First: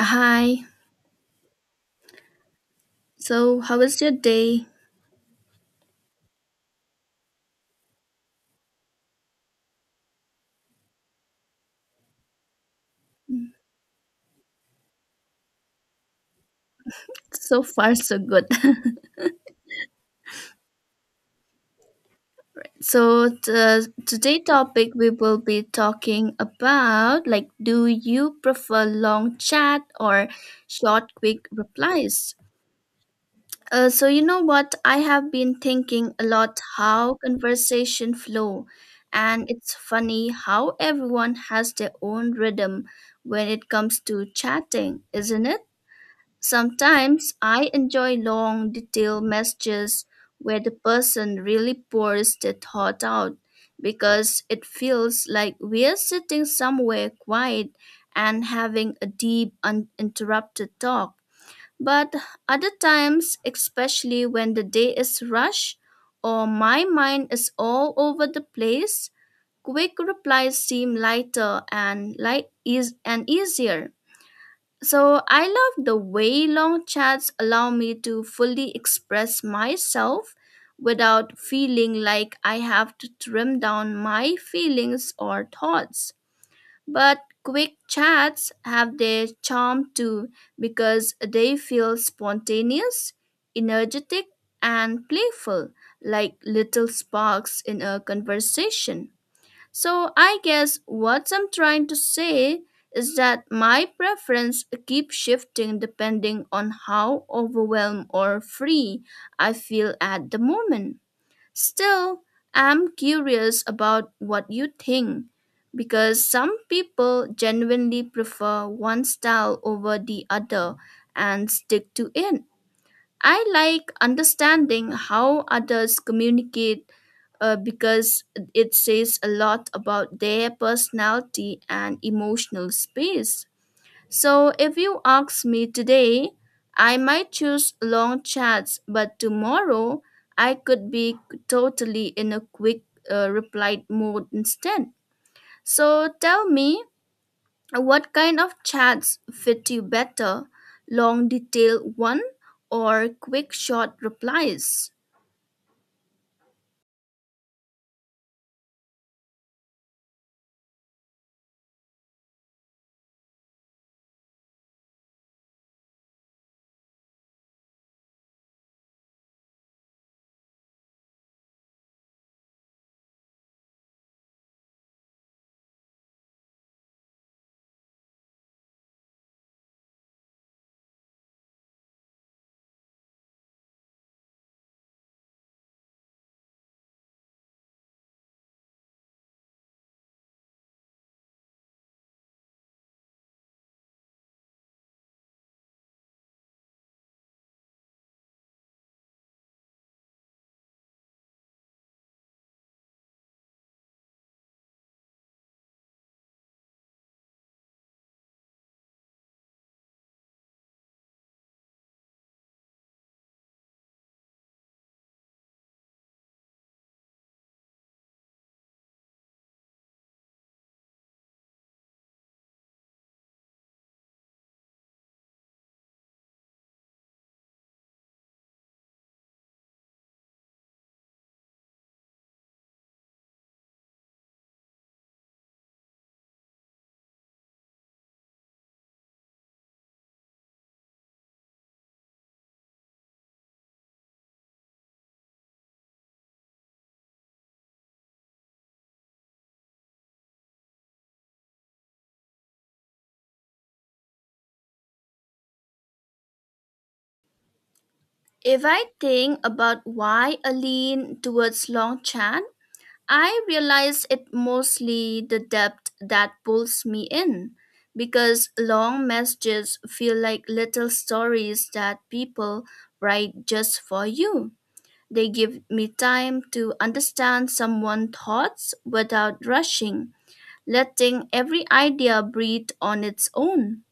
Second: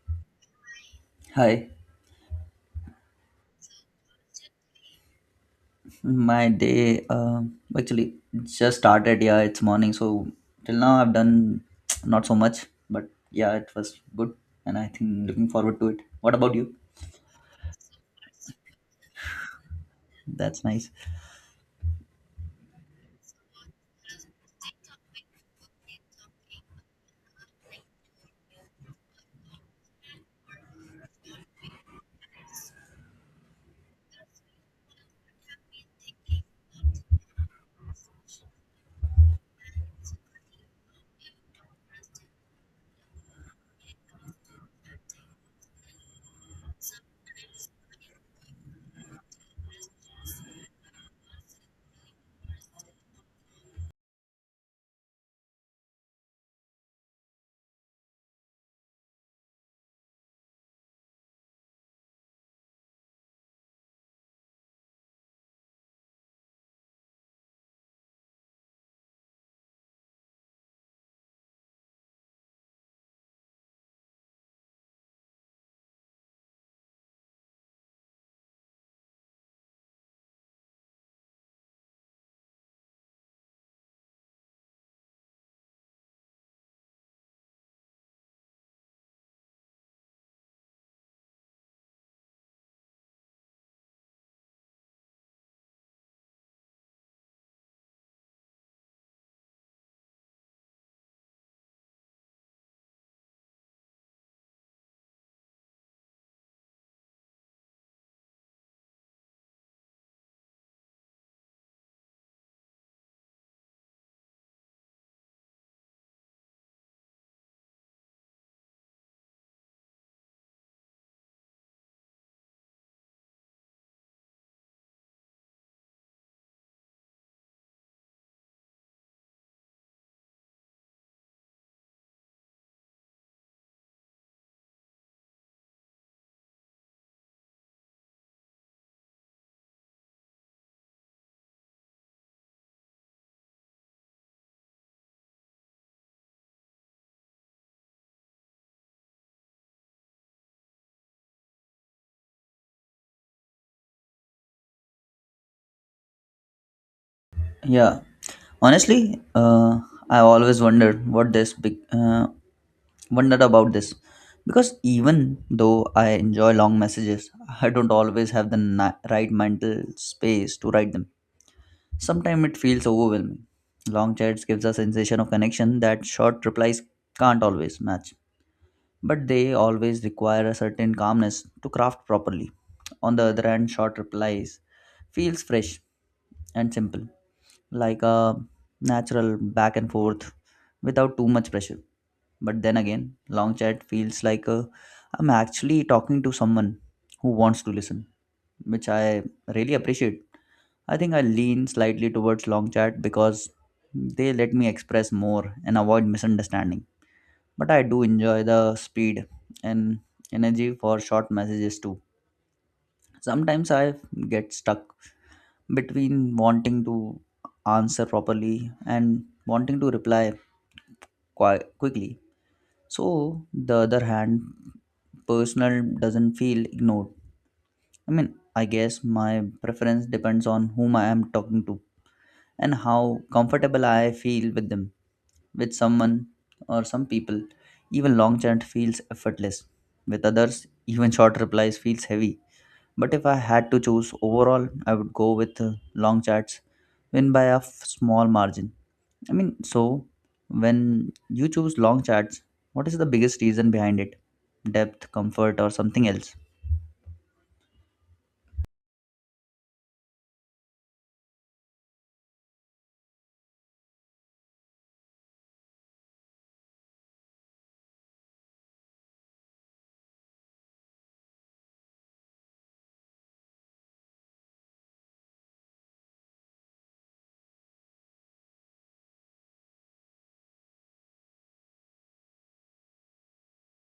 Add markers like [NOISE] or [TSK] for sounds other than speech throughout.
Hi. Hi, So, how was your day? my day actually just started. Yeah, it's morning, so till now I've done [TSK] not so much, but yeah, it was good, and I think looking forward to it. What about you? So far, so good. [LAUGHS] That's nice. Today topic we will be talking about do you prefer long chat or short, quick replies? So what I have been thinking a lot how conversation flow, and it's funny how everyone has their own rhythm when it comes to chatting, isn't it? Sometimes I enjoy long, detailed messages where the person really pours their thought out because it feels like we're sitting somewhere quiet and having a deep, uninterrupted talk. But other times, especially when the day is rushed or my mind is all over the place, quick replies seem lighter and light is and easier so I love the way long chats allow me to fully express myself without feeling like I have to trim down my feelings or thoughts. But quick chats have their charm too because they feel spontaneous, energetic, and playful, like little sparks in a conversation. So I guess what I'm trying to say is that my preference keeps shifting depending on how overwhelmed or free I feel at the moment. Still, I'm curious about what you think because some people genuinely prefer one style over the other and stick to it. I like understanding how others communicate because it says a lot about their personality and emotional space. So, if you ask me today, I might choose long chats, but tomorrow I could be totally in a quick reply mode instead. So, tell me, what kind of chats fit you better? Long, detailed one, or quick, short replies? Yeah, honestly, I always wondered what this big wondered about this because even though I enjoy long messages, I don't always have the right mental space to write them. Sometimes it feels overwhelming. Long chats gives a sensation of connection that short replies can't always match. But they always require a certain calmness to craft properly. On the other hand, short replies feels fresh and simple, like a natural back and forth without too much pressure. But then again, long chat feels like I'm actually talking to someone who wants to listen, which I really appreciate. I think I lean slightly towards long chat because they let me express more and avoid misunderstanding. But I do enjoy the speed and energy for short messages too. Sometimes I get stuck between wanting to answer properly and wanting to reply quickly. So, the other hand, personal doesn't feel ignored. I mean, I guess my preference depends on whom I am talking to, and how comfortable I feel with them. With someone or some people, even long chat feels effortless. With others, even short replies feels heavy. But if I had to choose overall, I would go with long chats, win by a small margin. I mean, so when you choose long chats, what is the biggest reason behind it? Depth, comfort, or something else? If I think about why I lean towards long Longchamp, I realize it mostly the depth that pulls me in, because long messages feel like little stories that people write just for you. They give me time to understand someone's thoughts without rushing, letting every idea breathe on its own.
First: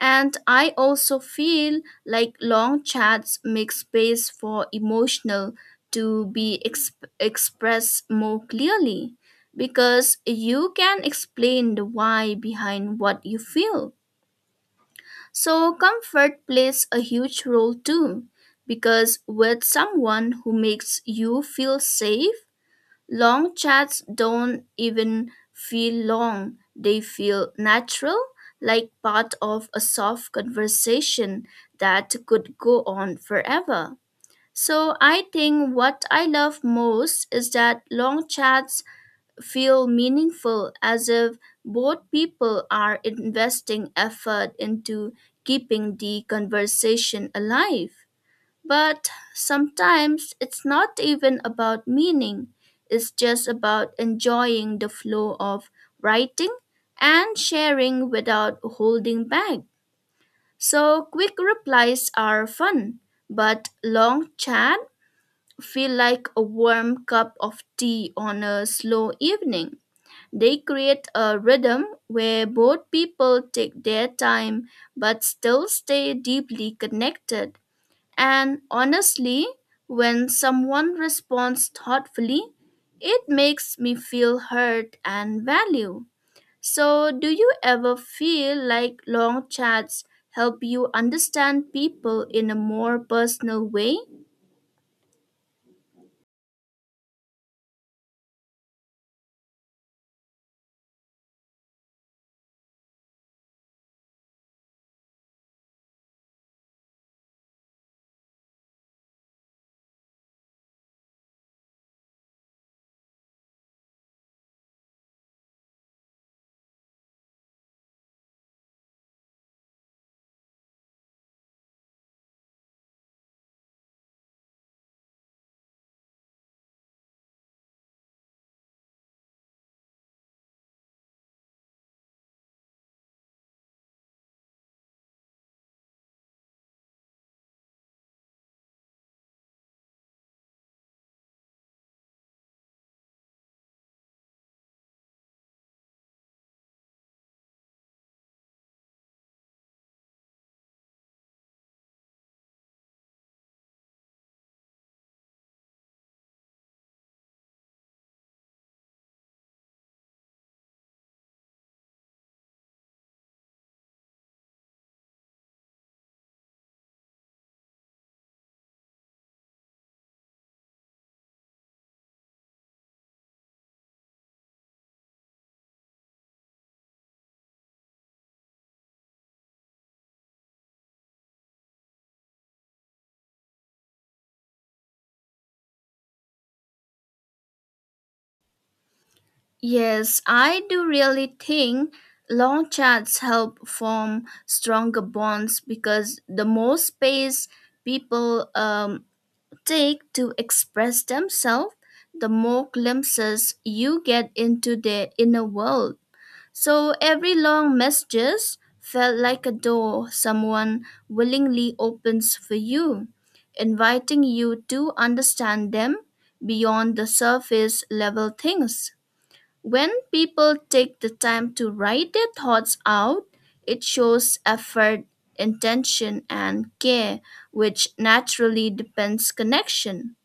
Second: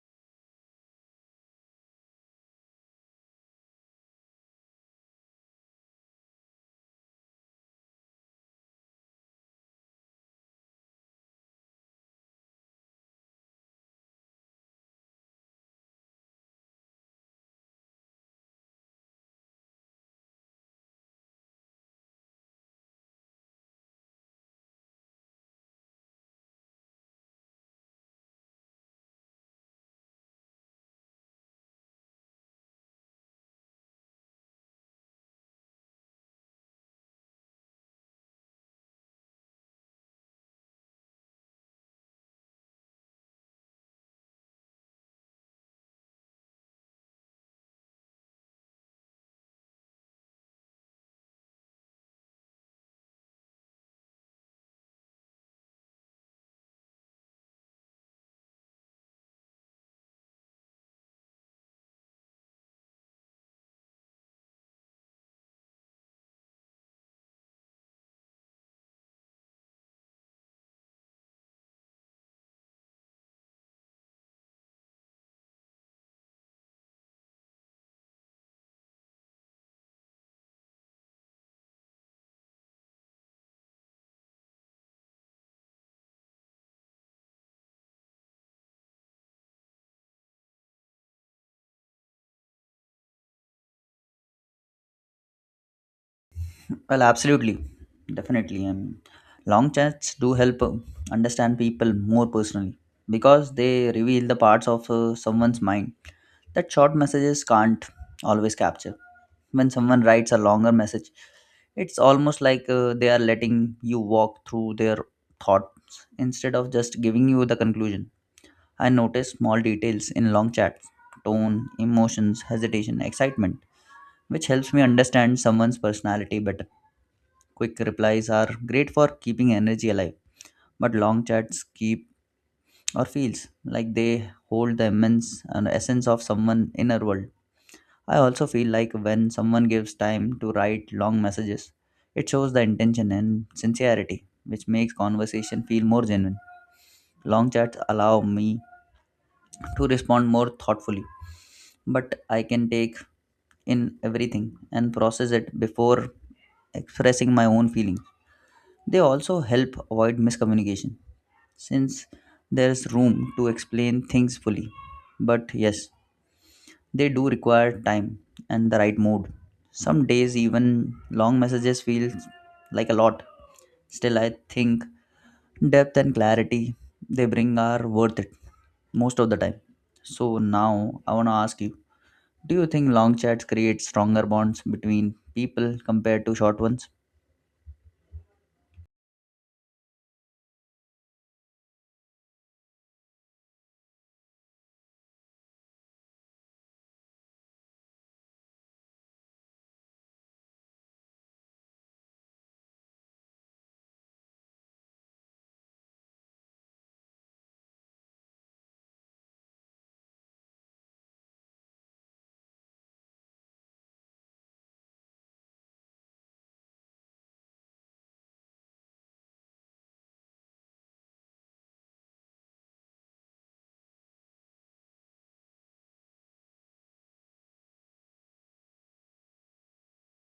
And I also feel like long chats make space for emotional to be expressed more clearly because you can explain the why behind what you feel. So comfort plays a huge role too, because with someone who makes you feel safe, long chats don't even feel long. They feel natural, like part of a soft conversation that could go on forever. So I think what I love most is that long chats feel meaningful, as if both people are investing effort into keeping the conversation alive. But sometimes it's not even about meaning, it's just about enjoying the flow of writing and sharing without holding back. So quick replies are fun, but long chat feel like a warm cup of tea on a slow evening. They create a rhythm where both people take their time but still stay deeply connected. And honestly, when someone responds thoughtfully, it makes me feel heard and valued. So, do you ever feel like long chats help you understand people in a more personal way? Well, absolutely. Definitely. Long chats do help understand people more personally because they reveal the parts of someone's mind that short messages can't always capture. When someone writes a longer message, it's almost like they are letting you walk through their thoughts instead of just giving you the conclusion. I notice small details in long chats: tone, emotions, hesitation, excitement, which helps me understand someone's personality better. Quick replies are great for keeping energy alive, but long chats keep or feels like they hold the immense and essence of someone inner world. I also feel like when someone gives time to write long messages, it shows the intention and sincerity, which makes conversation feel more genuine. Long chats allow me to respond more thoughtfully, but I can take in everything and process it before expressing my own feeling. They also help avoid miscommunication since there's room to explain things fully. But yes, they do require time and the right mood. Some days, even long messages feel like a lot. Still, I think depth and clarity they bring are worth it most of the time. So, now I want to ask you, do you think long chats create stronger bonds between people compared to short ones? Yes, I do really think long chats help form stronger bonds because the more space people take to express themselves, the more glimpses you get into their inner world. So every long message felt like a door someone willingly opens for you, inviting you to understand them beyond the surface level things. When people take the time to write their thoughts out, it shows effort, intention, and care, which naturally depends connection.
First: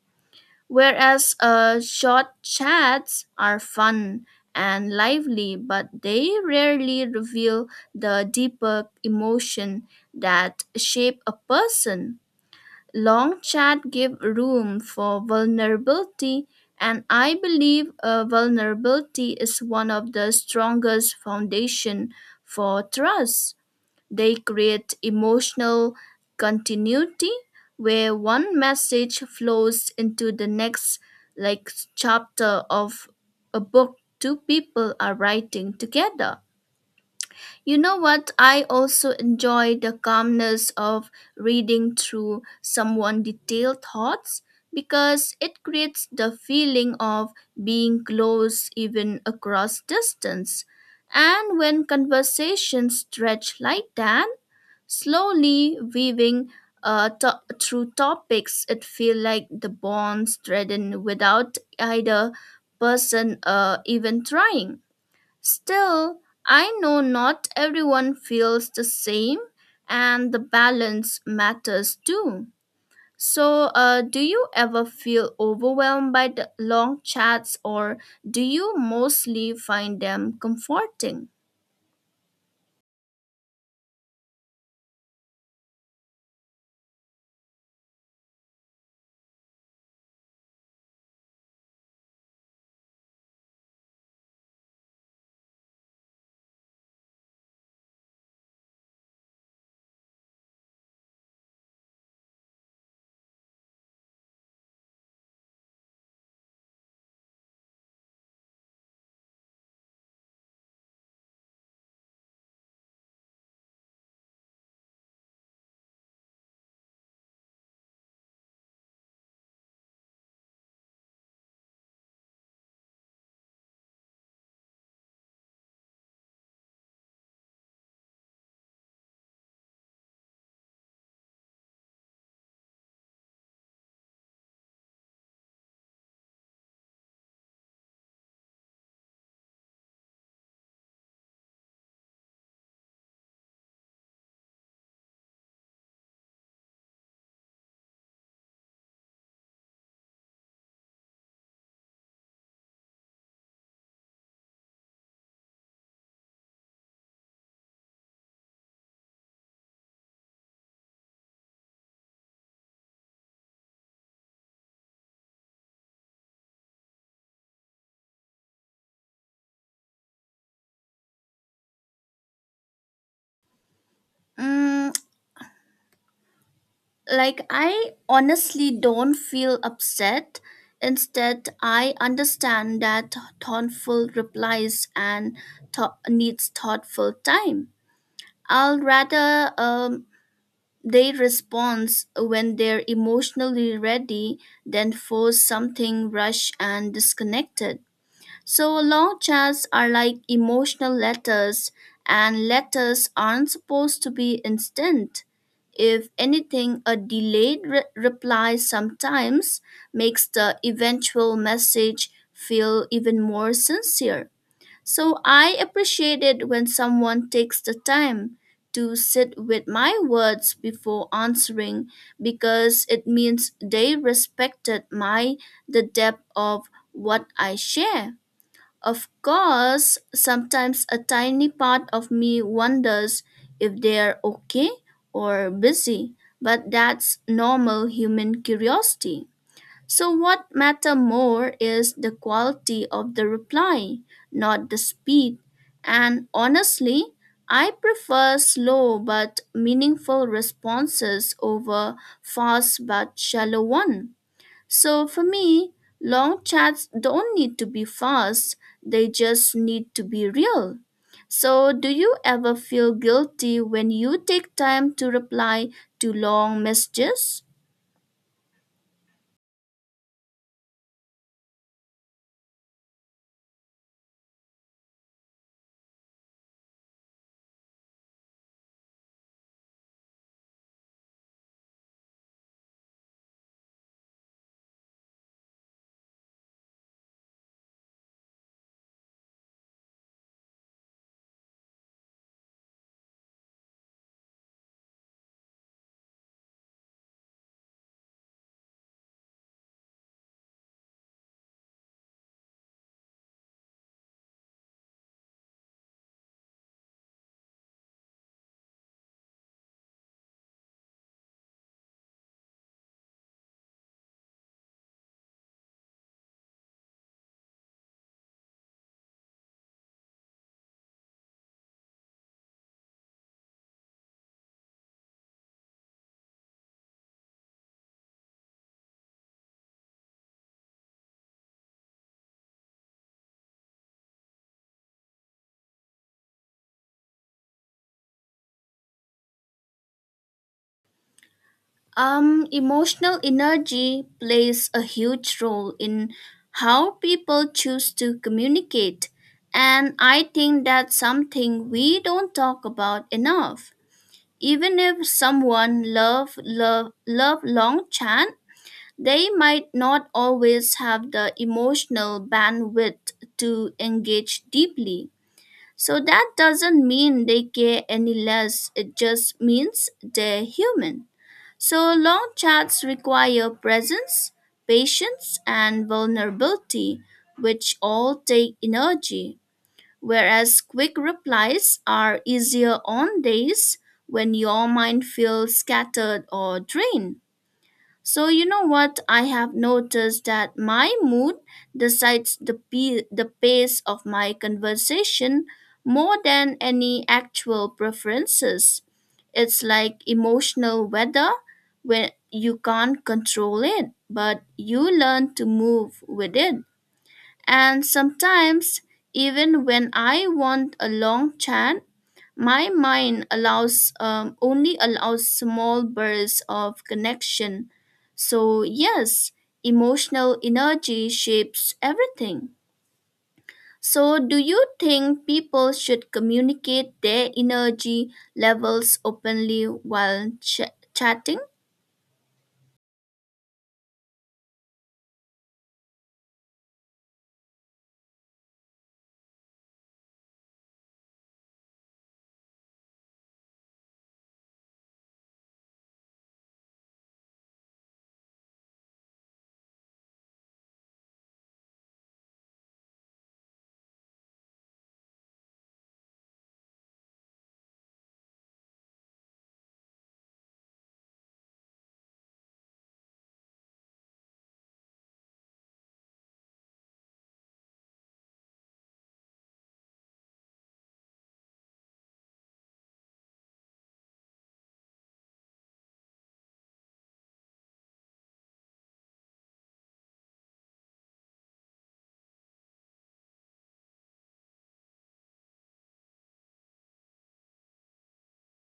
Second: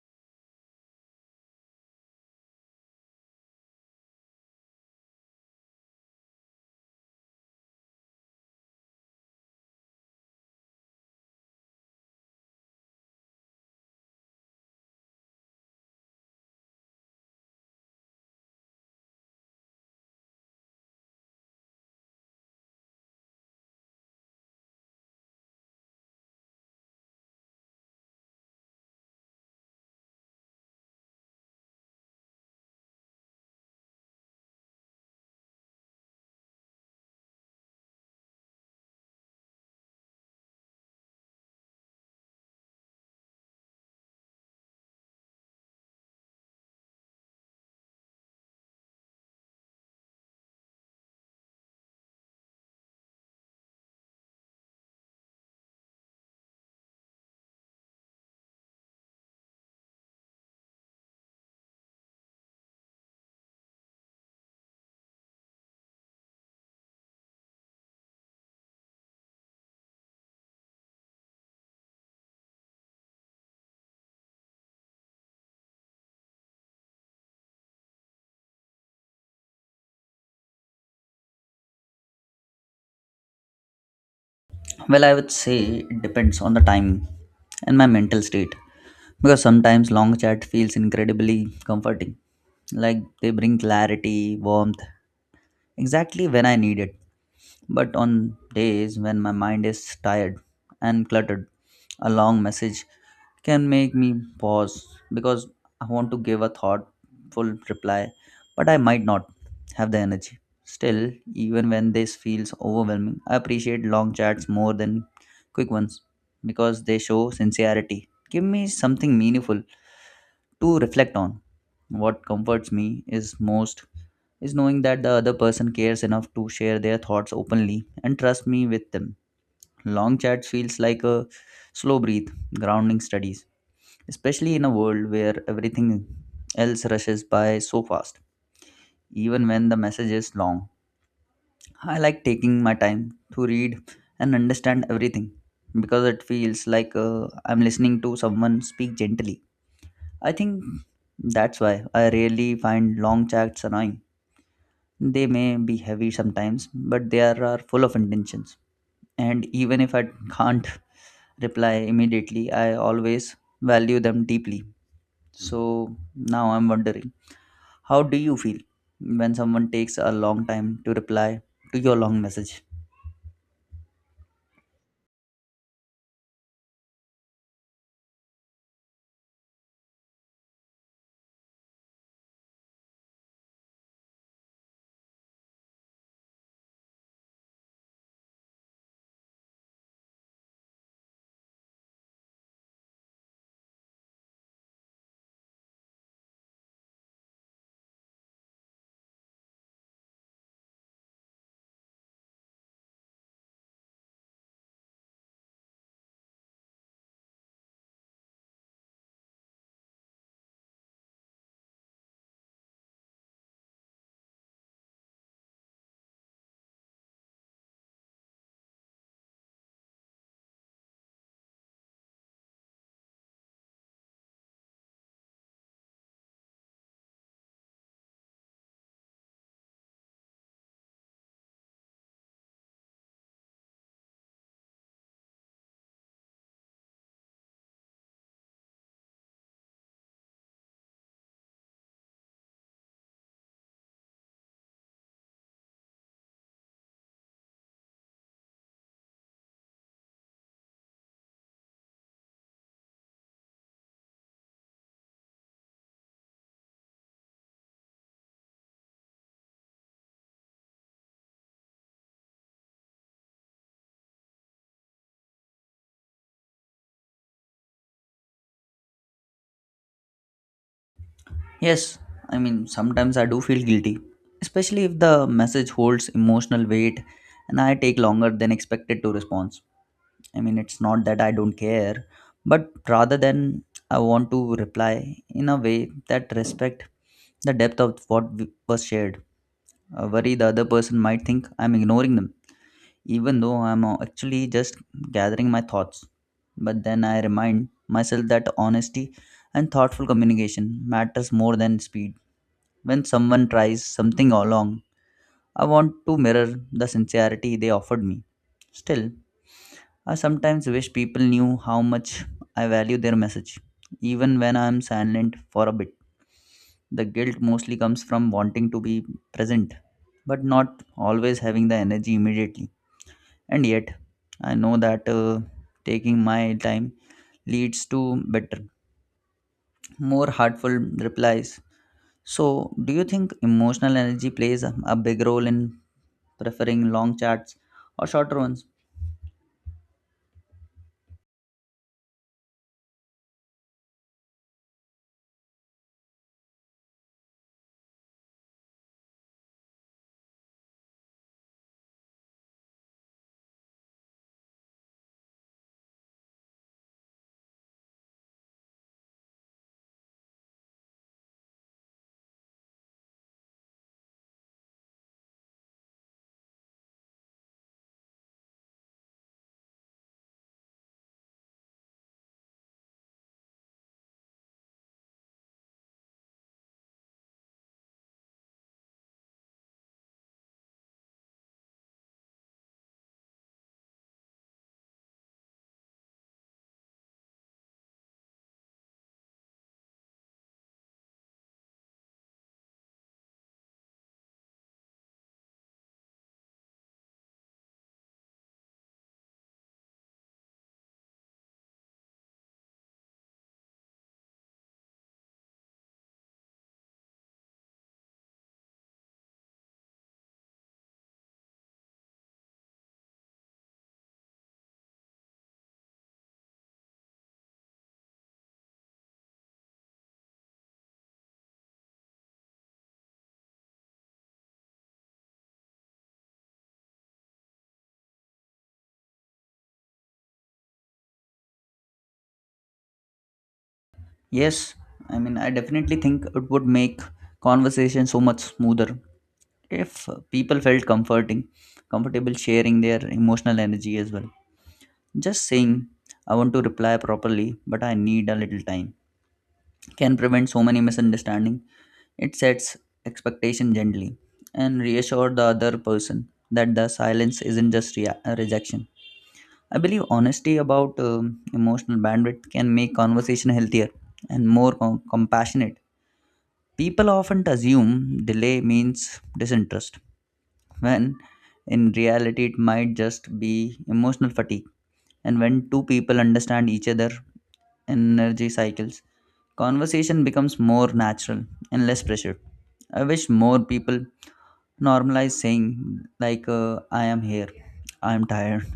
Whereas short chats are fun and lively, but they rarely reveal the deeper emotion that shape a person. Long chat give room for vulnerability, and I believe vulnerability is one of the strongest foundation for trust. They create emotional continuity where one message flows into the next, like chapter of a book two people are writing together. You know what? I also enjoy the calmness of reading through someone' detailed thoughts because it creates the feeling of being close even across distance. And when conversations stretch like that, slowly weaving through topics, it feels like the bonds threaten without either person even trying. Still, I know not everyone feels the same, and the balance matters too. So, do you ever feel overwhelmed by the long chats, or do you mostly find them comforting? Well, I would say it depends on the time and my mental state. Because sometimes long chat feels incredibly comforting. Like they bring clarity, warmth, exactly when I need it. But on days when my mind is tired and cluttered, a long message can make me pause because I want to give a thoughtful reply, but I might not have the energy. Still, even when this feels overwhelming, I appreciate long chats more than quick ones because they show sincerity. Give me something meaningful to reflect on. What comforts me is most is knowing that the other person cares enough to share their thoughts openly and trust me with them. Long chats feels like a slow breathe, grounding studies, especially in a world where everything else rushes by so fast, even when the message is long. I like taking my time to read and understand everything because it feels like I'm listening to someone speak gently. I think that's why I really find long chats annoying. They may be heavy sometimes, but they are full of intentions. And even if I can't reply immediately, I always value them deeply. So now I'm wondering, how do you feel when someone takes a long time to reply to your long message? Mm, I honestly don't feel upset. Instead, I understand that thoughtful replies and needs thoughtful time. I'll rather They respond when they're emotionally ready, then force something rushed and disconnected. So long chats are like emotional letters, and letters aren't supposed to be instant. If anything, a delayed reply sometimes makes the eventual message feel even more sincere. So I appreciate it when someone takes the time to sit with my words before answering because it means they respected my the depth of what I share. Of course, sometimes a tiny part of me wonders if they're okay or busy, but that's normal human curiosity. So what matter more is the quality of the reply, not the speed. And honestly, I prefer slow but meaningful responses over fast but shallow one. So for me, long chats don't need to be fast, they just need to be real. So do you ever feel guilty when you take time to reply to long messages? Yes, I mean, sometimes I do feel guilty, especially if the message holds emotional weight and I take longer than expected to respond. I mean, it's not that I don't care, but rather than I want to reply in a way that respect the depth of what was shared. I worry the other person might think I'm ignoring them, even though I'm actually just gathering my thoughts. But then I remind myself that honesty and thoughtful communication matters more than speed. When someone tries something along, I want to mirror the sincerity they offered me. Still, I sometimes wish people knew how much I value their message, even when I am silent for a bit. The guilt mostly comes from wanting to be present, but not always having the energy immediately. And yet, I know that taking my time leads to better, more heartful replies. So, do you think emotional energy plays a big role in preferring long chats or shorter ones? Emotional energy plays a huge role in how people choose to communicate, and I think that's something we don't talk about enough. Even if someone love long chat, they might not always have the emotional bandwidth to engage deeply. So that doesn't mean they care any less. It just means they're human. So long chats require presence, patience, and vulnerability, which all take energy, whereas quick replies are easier on days when your mind feels scattered or drained. So you know what, I have noticed that my mood decides the the pace of my conversation more than any actual preferences. It's like emotional weather where you can't control it, but you learn to move with it. And sometimes even when I want a long chat, my mind allows only allows small bursts of connection. So yes, emotional energy shapes everything. So do you think people should communicate their energy levels openly while chatting? Yes, I mean, I definitely think it would make conversation so much smoother if people felt comfortable sharing their emotional energy as well. Just saying, I want to reply properly, but I need a little time, can prevent so many misunderstanding. It sets expectation gently and reassure the other person that the silence isn't just rejection. I believe honesty about emotional bandwidth can make conversation healthier and more compassionate. People often assume delay means disinterest, when in reality, it might just be emotional fatigue. And when two people understand each other energy cycles, conversation becomes more natural and less pressured. I wish more people normalize saying, like, I am here, I am tired.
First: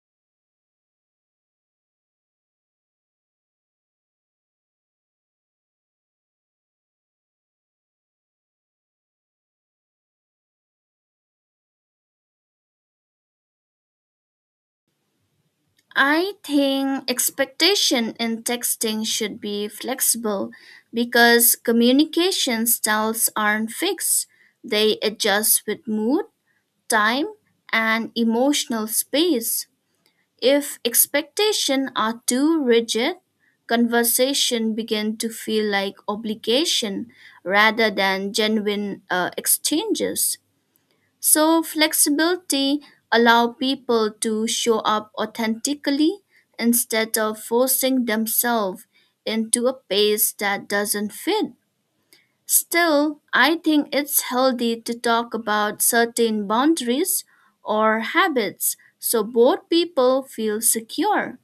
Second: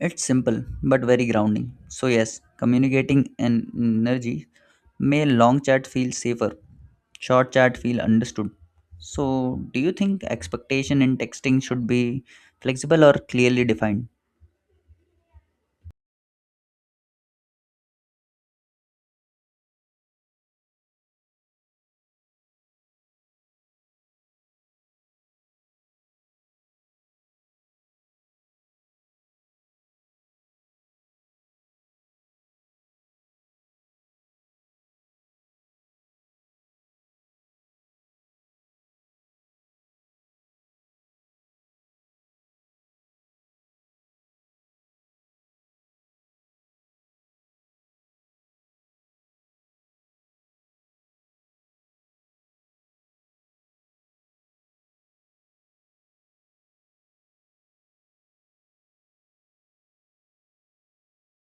It's simple but very grounding. So, yes, communicating and energy may long chat feel safer, short chat feel understood. So, do you think expectation in texting should be flexible or clearly defined? I think expectation in texting should be flexible because communication styles aren't fixed. They adjust with mood, time, and emotional space. If expectations are too rigid, conversation begin to feel like obligation rather than genuine exchanges. So flexibility allow people to show up authentically instead of forcing themselves into a pace that doesn't fit. Still, I think it's healthy to talk about certain boundaries or habits so both people feel secure.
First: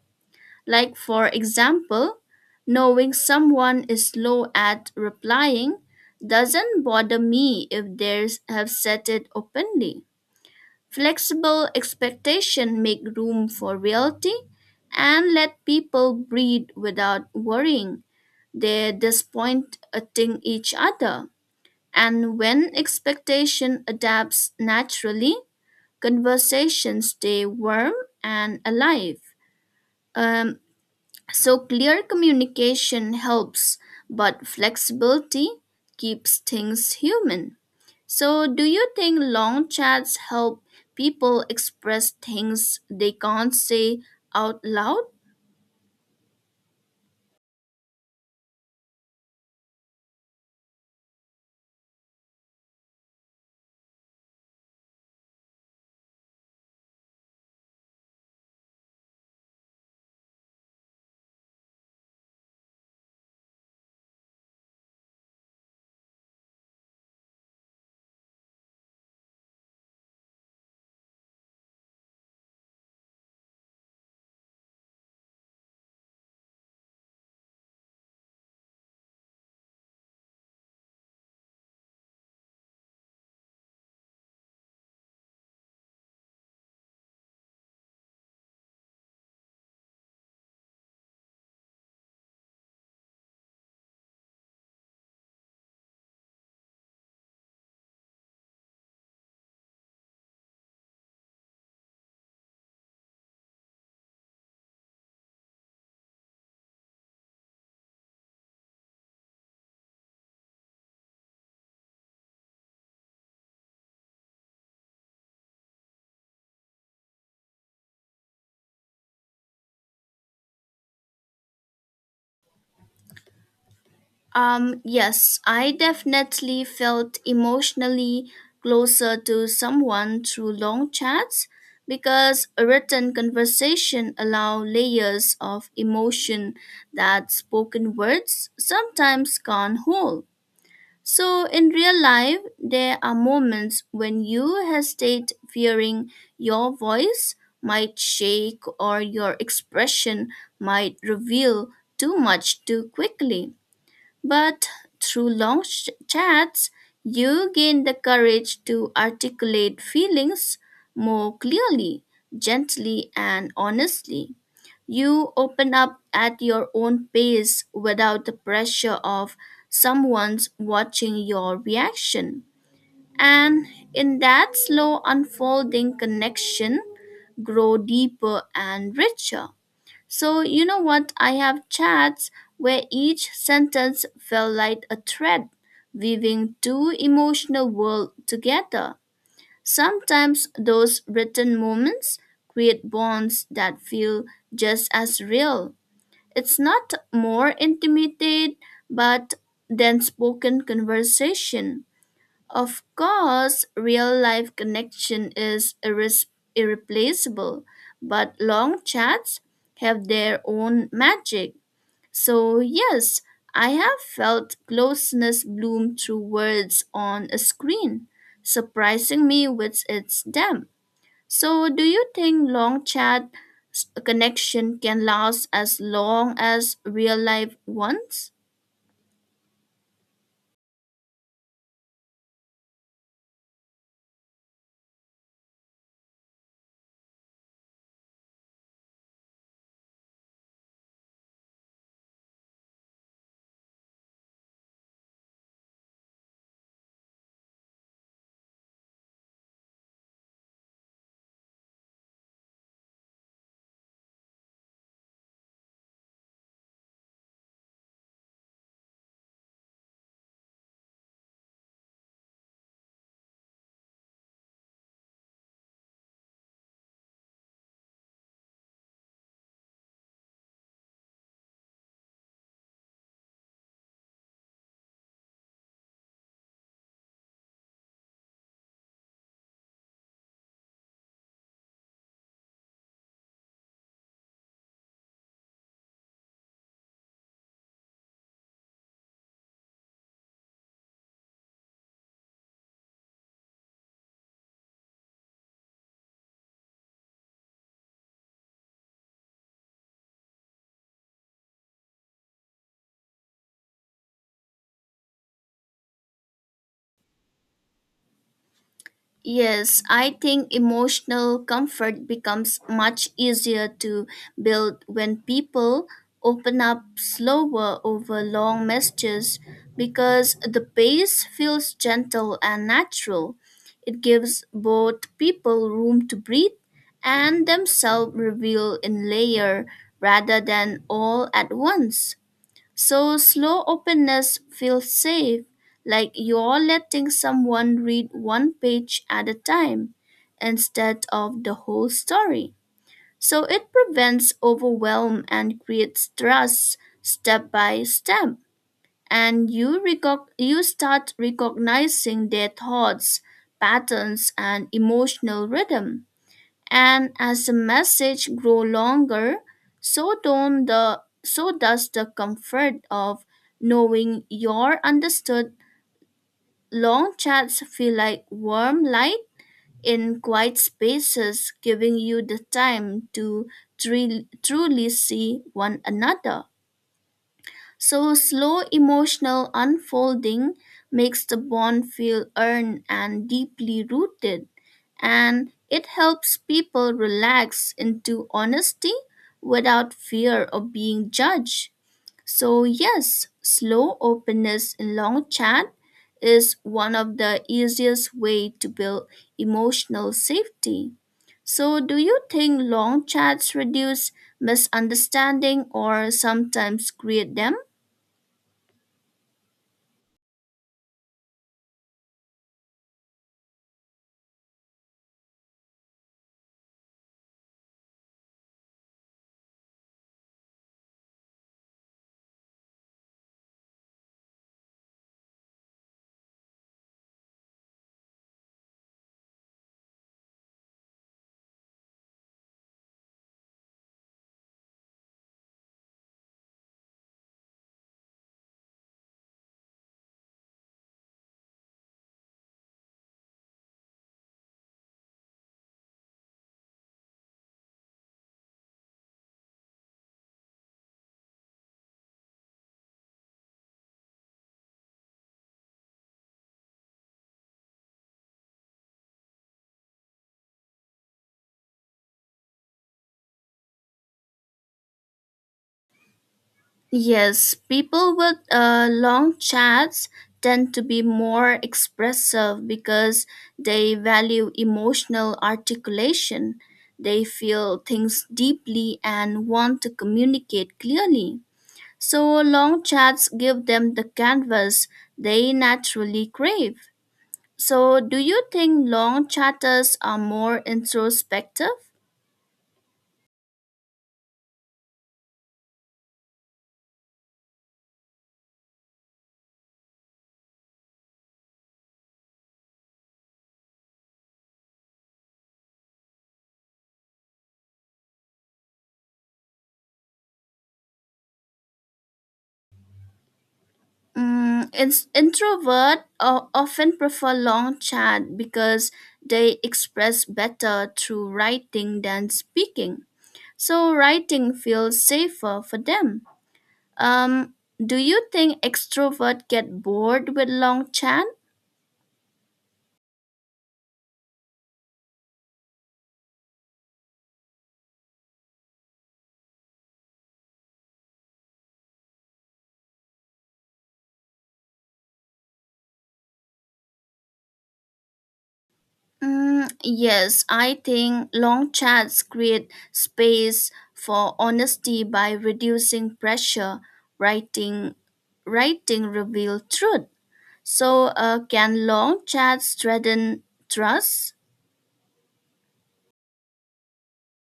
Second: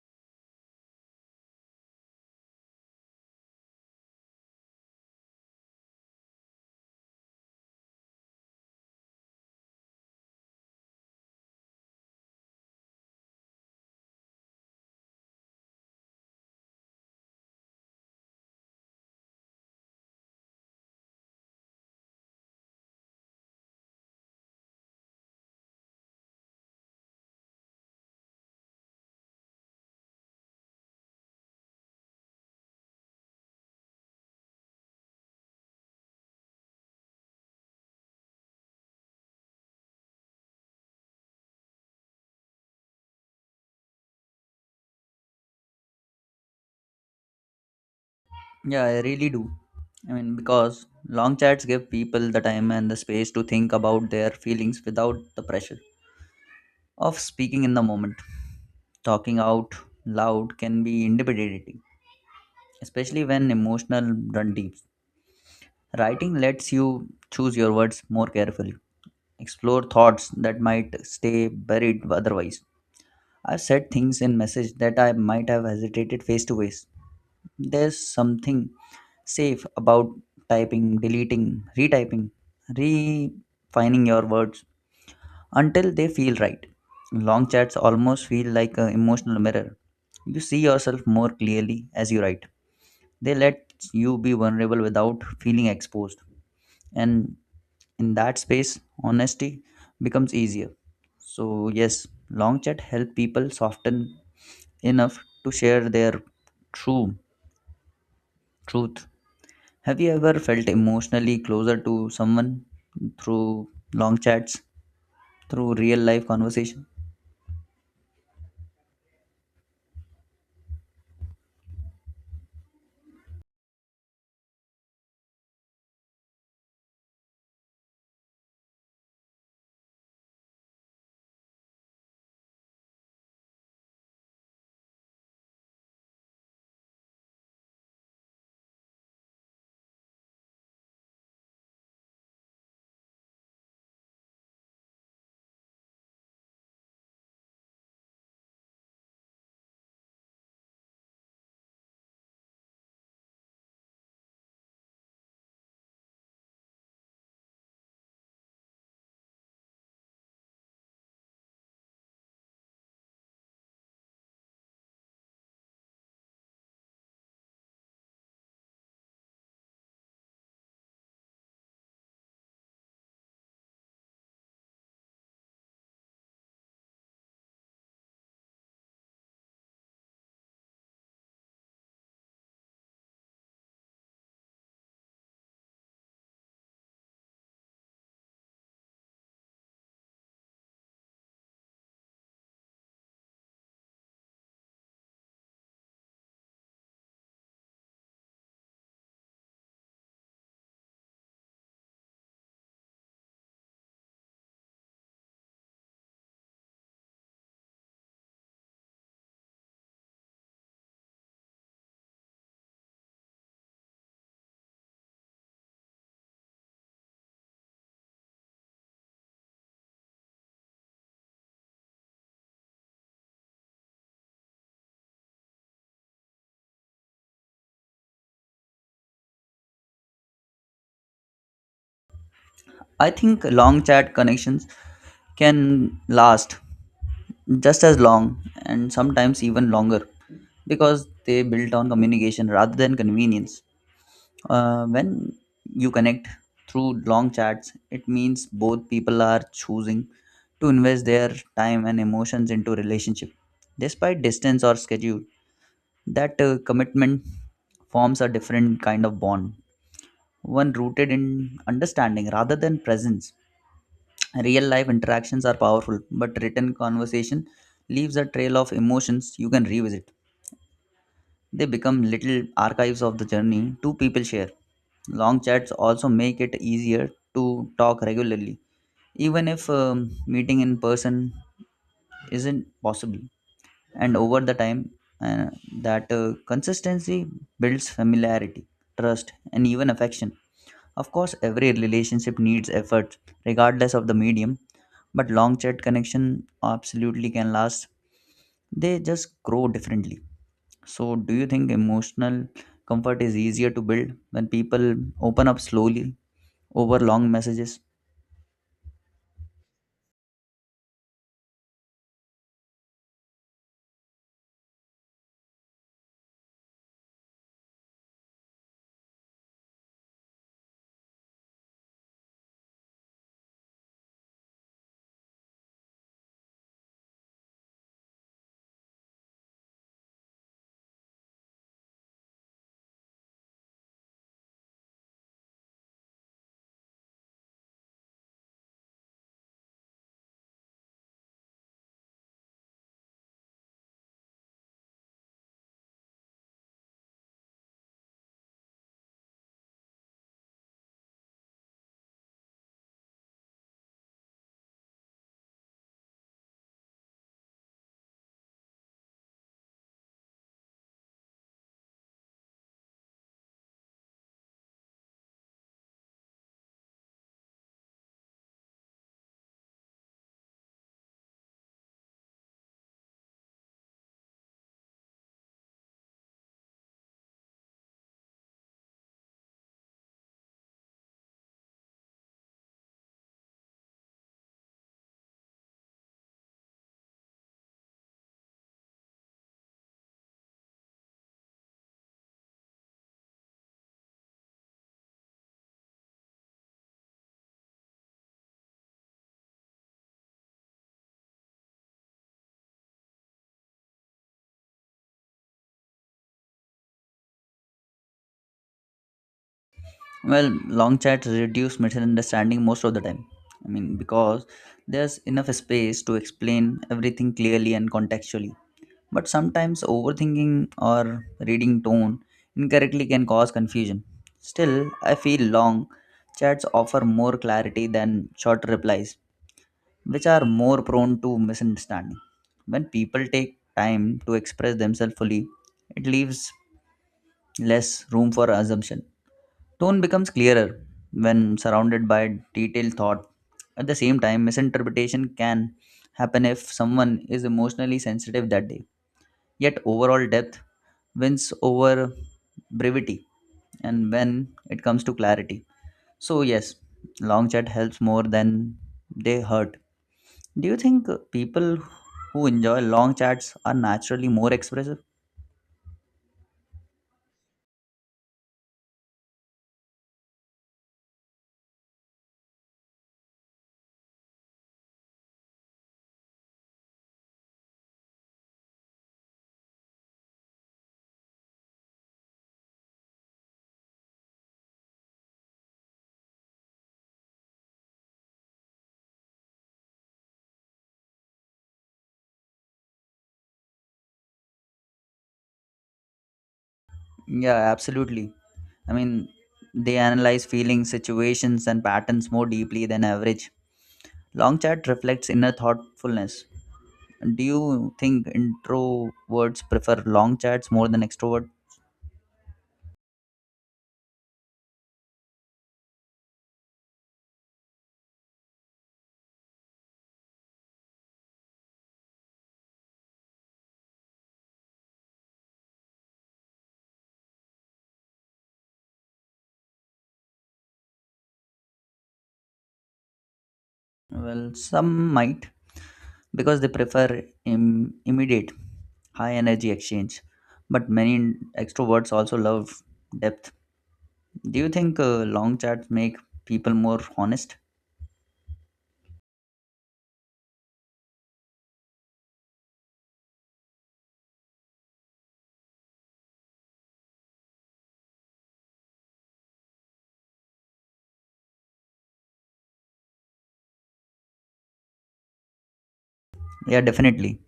Like, for example, knowing someone is slow at replying doesn't bother me if they have said it openly. Flexible expectation make room for reality and let people breathe without worrying they're disappointing each other. And when expectation adapts naturally, conversations stay warm and alive. Um, so clear communication helps, but flexibility keeps things human. So, do you think long chats help people express things they can't say out loud? Yeah, I really do. I mean, because long chats give people the time and the space to think about their feelings without the pressure of speaking in the moment. Talking out loud can be intimidating, especially when emotional, grunty. Writing lets you choose your words more carefully, explore thoughts that might stay buried otherwise. I've said things in message that I might have hesitated face to face. There's something safe about typing, deleting, retyping, refining your words until they feel right. Long chats almost feel like an emotional mirror. You see yourself more clearly as you write. They let you be vulnerable without feeling exposed. And in that space honesty becomes easier. So yes, long chat help people soften enough to share their true truth. Have you ever felt emotionally closer to someone through long chats through real life conversation? Yes, I definitely felt emotionally closer to someone through long chats because a written conversation allow layers of emotion that spoken words sometimes can't hold. So in real life, there are moments when you hesitate fearing your voice might shake or your expression might reveal too much too quickly. But through long chats, you gain the courage to articulate feelings more clearly, gently, and honestly. You open up at your own pace without the pressure of someone's watching your reaction. And in that slow unfolding connection, grow deeper and richer. So, you know what? I have chats where each sentence felt like a thread, weaving two emotional worlds together. Sometimes those written moments create bonds that feel just as real. It's not more intimate, but than spoken conversation. Of course, real life connection is irreplaceable, but long chats have their own magic. So, yes, I have felt closeness bloom through words on a screen, surprising me with its depth. So, do you think long chat connection can last as long as real life ones? I think long chat connections can last just as long and sometimes even longer because they built on communication rather than convenience. When you connect through long chats, it means both people are choosing to invest their time and emotions into relationship. Despite distance or schedule, that commitment forms a different kind of bond, one rooted in understanding rather than presence. Real life interactions are powerful, but written conversation leaves a trail of emotions you can revisit. They become little archives of the journey two people share. Long chats also make it easier to talk regularly, even if meeting in person isn't possible. And over the time, uh, that consistency builds familiarity, trust, and even affection. Of course, every relationship needs effort, regardless of the medium, but long chat connection absolutely can last. They just grow differently. So, do you think emotional comfort is easier to build when people open up slowly over long messages? Yes, I think emotional comfort becomes much easier to build when people open up slower over long messages because the pace feels gentle and natural. It gives both people room to breathe and themselves reveal in layer rather than all at once. So slow openness feels safe, like you're letting someone read one page at a time instead of the whole story. So it prevents overwhelm and creates trust step by step. And you, you start recognizing their thoughts, patterns, and emotional rhythm, and as the message grow longer, so don't the so does the comfort of knowing you're understood. Long chats feel like warm light in quiet spaces, giving you the time to truly see one another. So, slow emotional unfolding makes the bond feel earned and deeply rooted, and it helps people relax into honesty without fear of being judged. So, yes, slow openness in long chat is one of the easiest way to build emotional safety. So, do you think long chats reduce misunderstanding or sometimes create them? Well, long chats reduce misunderstanding most of the time. I mean, because there's enough space to explain everything clearly and contextually. But sometimes overthinking or reading tone incorrectly can cause confusion. Still, I feel long chats offer more clarity than short replies which are more prone to misunderstanding. When people take time to express themselves fully, it leaves less room for assumption. Tone becomes clearer when surrounded by detailed thought. At the same time, misinterpretation can happen if someone is emotionally sensitive that day. Yet, overall depth wins over brevity and when it comes to clarity. So, yes, long chat helps more than they hurt. Do you think people who enjoy long chats are naturally more expressive? Yes, people with long chats tend to be more expressive because they value emotional articulation. They feel things deeply and want to communicate clearly. So, long chats give them the canvas they naturally crave. So, do you think long chatters are more introspective? Yeah, absolutely. I mean, they analyze feelings, situations, and patterns more deeply than average. Long chat reflects inner thoughtfulness. Do you think introverts prefer long chats more than extrovert? Mm, it's introvert often prefer long chat because they express better through writing than speaking. So writing feels safer for them. Um, do you think extrovert get bored with long chat? Well, some might because they prefer immediate, high energy exchange. But many extroverts also love depth. Do you think long chats make people more honest? Mm, yes, I think long chats create space for honesty by reducing pressure. Writing, Writing reveal truth. So, can long chats strengthen trust? Yeah, definitely.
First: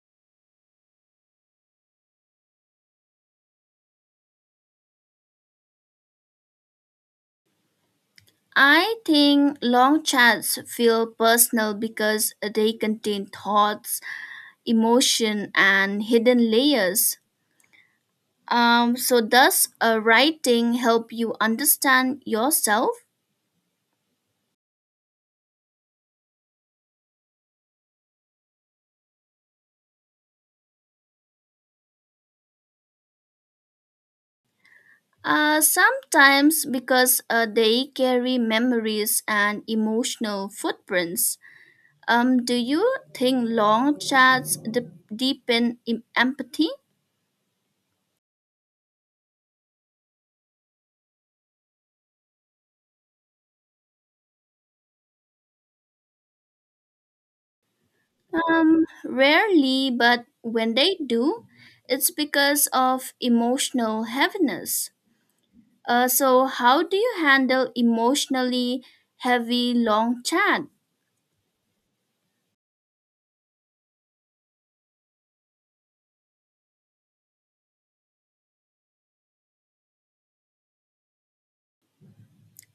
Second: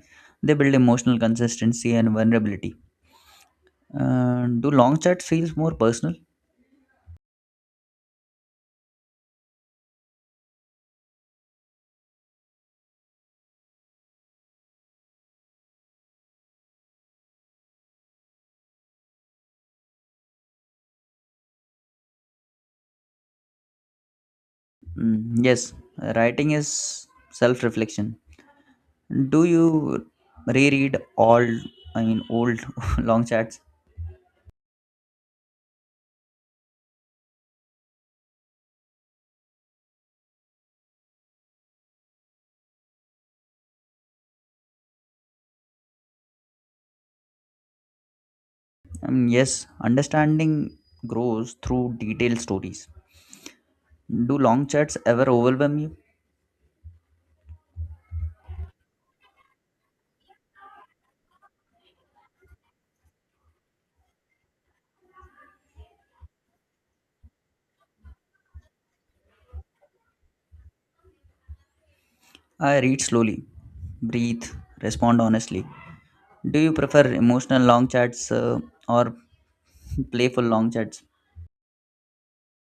They build emotional consistency and vulnerability. Do long chats feel more personal? I think long chats feel personal because they contain thoughts, emotion, and hidden layers. So, does writing help you understand yourself? Mm, yes, writing is self-reflection. Do you reread all, I mean, old [LAUGHS] long chats? Sometimes because they carry memories and emotional footprints. Do you think long chats deepen empathy? Yes, understanding grows through detailed stories. Do long chats ever overwhelm you? Rarely, but when they do, it's because of emotional heaviness. So, how do you handle emotionally heavy long chat? I read slowly, breathe, respond honestly. Do you prefer emotional long chats or playful long chats?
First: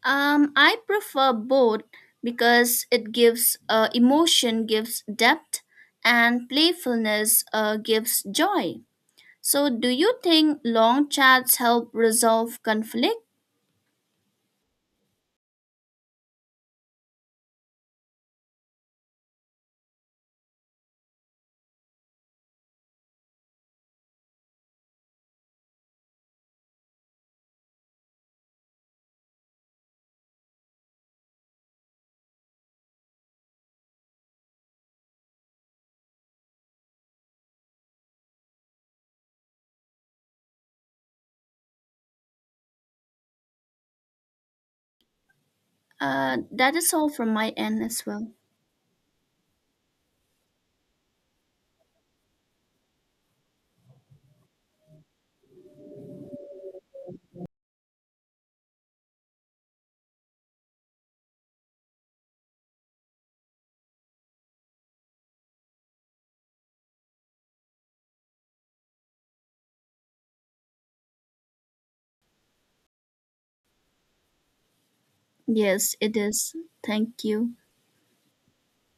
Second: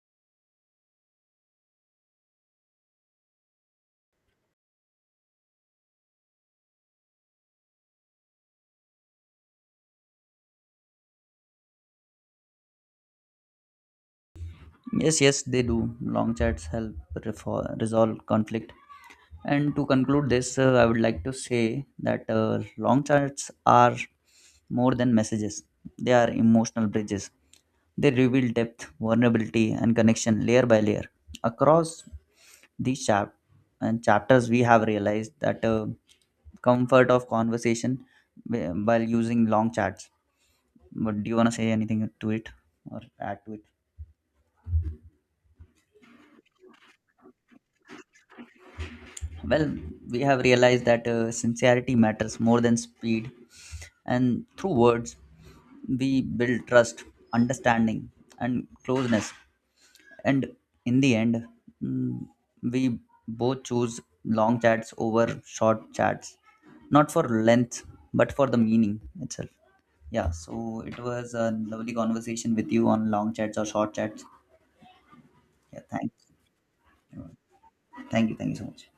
I prefer both because it gives emotion gives depth and playfulness gives joy. So, do you think long chats help resolve conflict? Yes, they do. Long chats help resolve conflict. And to conclude this, I would like to say that long chats are more than messages, they are emotional bridges. They reveal depth, vulnerability, and connection layer by layer. Across these chap- and chapters, we have realized that comfort of conversation while using long chats. But do you want to say anything to it or add to it? That is all from my end as well. Well, we have realized that sincerity matters more than speed, and through words, we build trust, understanding, and closeness. And in the end, mm, we both choose long chats over short chats, not for length, but for the meaning itself. Yeah, so it was a lovely conversation with you on long chats or short chats. Yeah, Yes, it thanks. is. Thank you. Thank you. Thank you so much.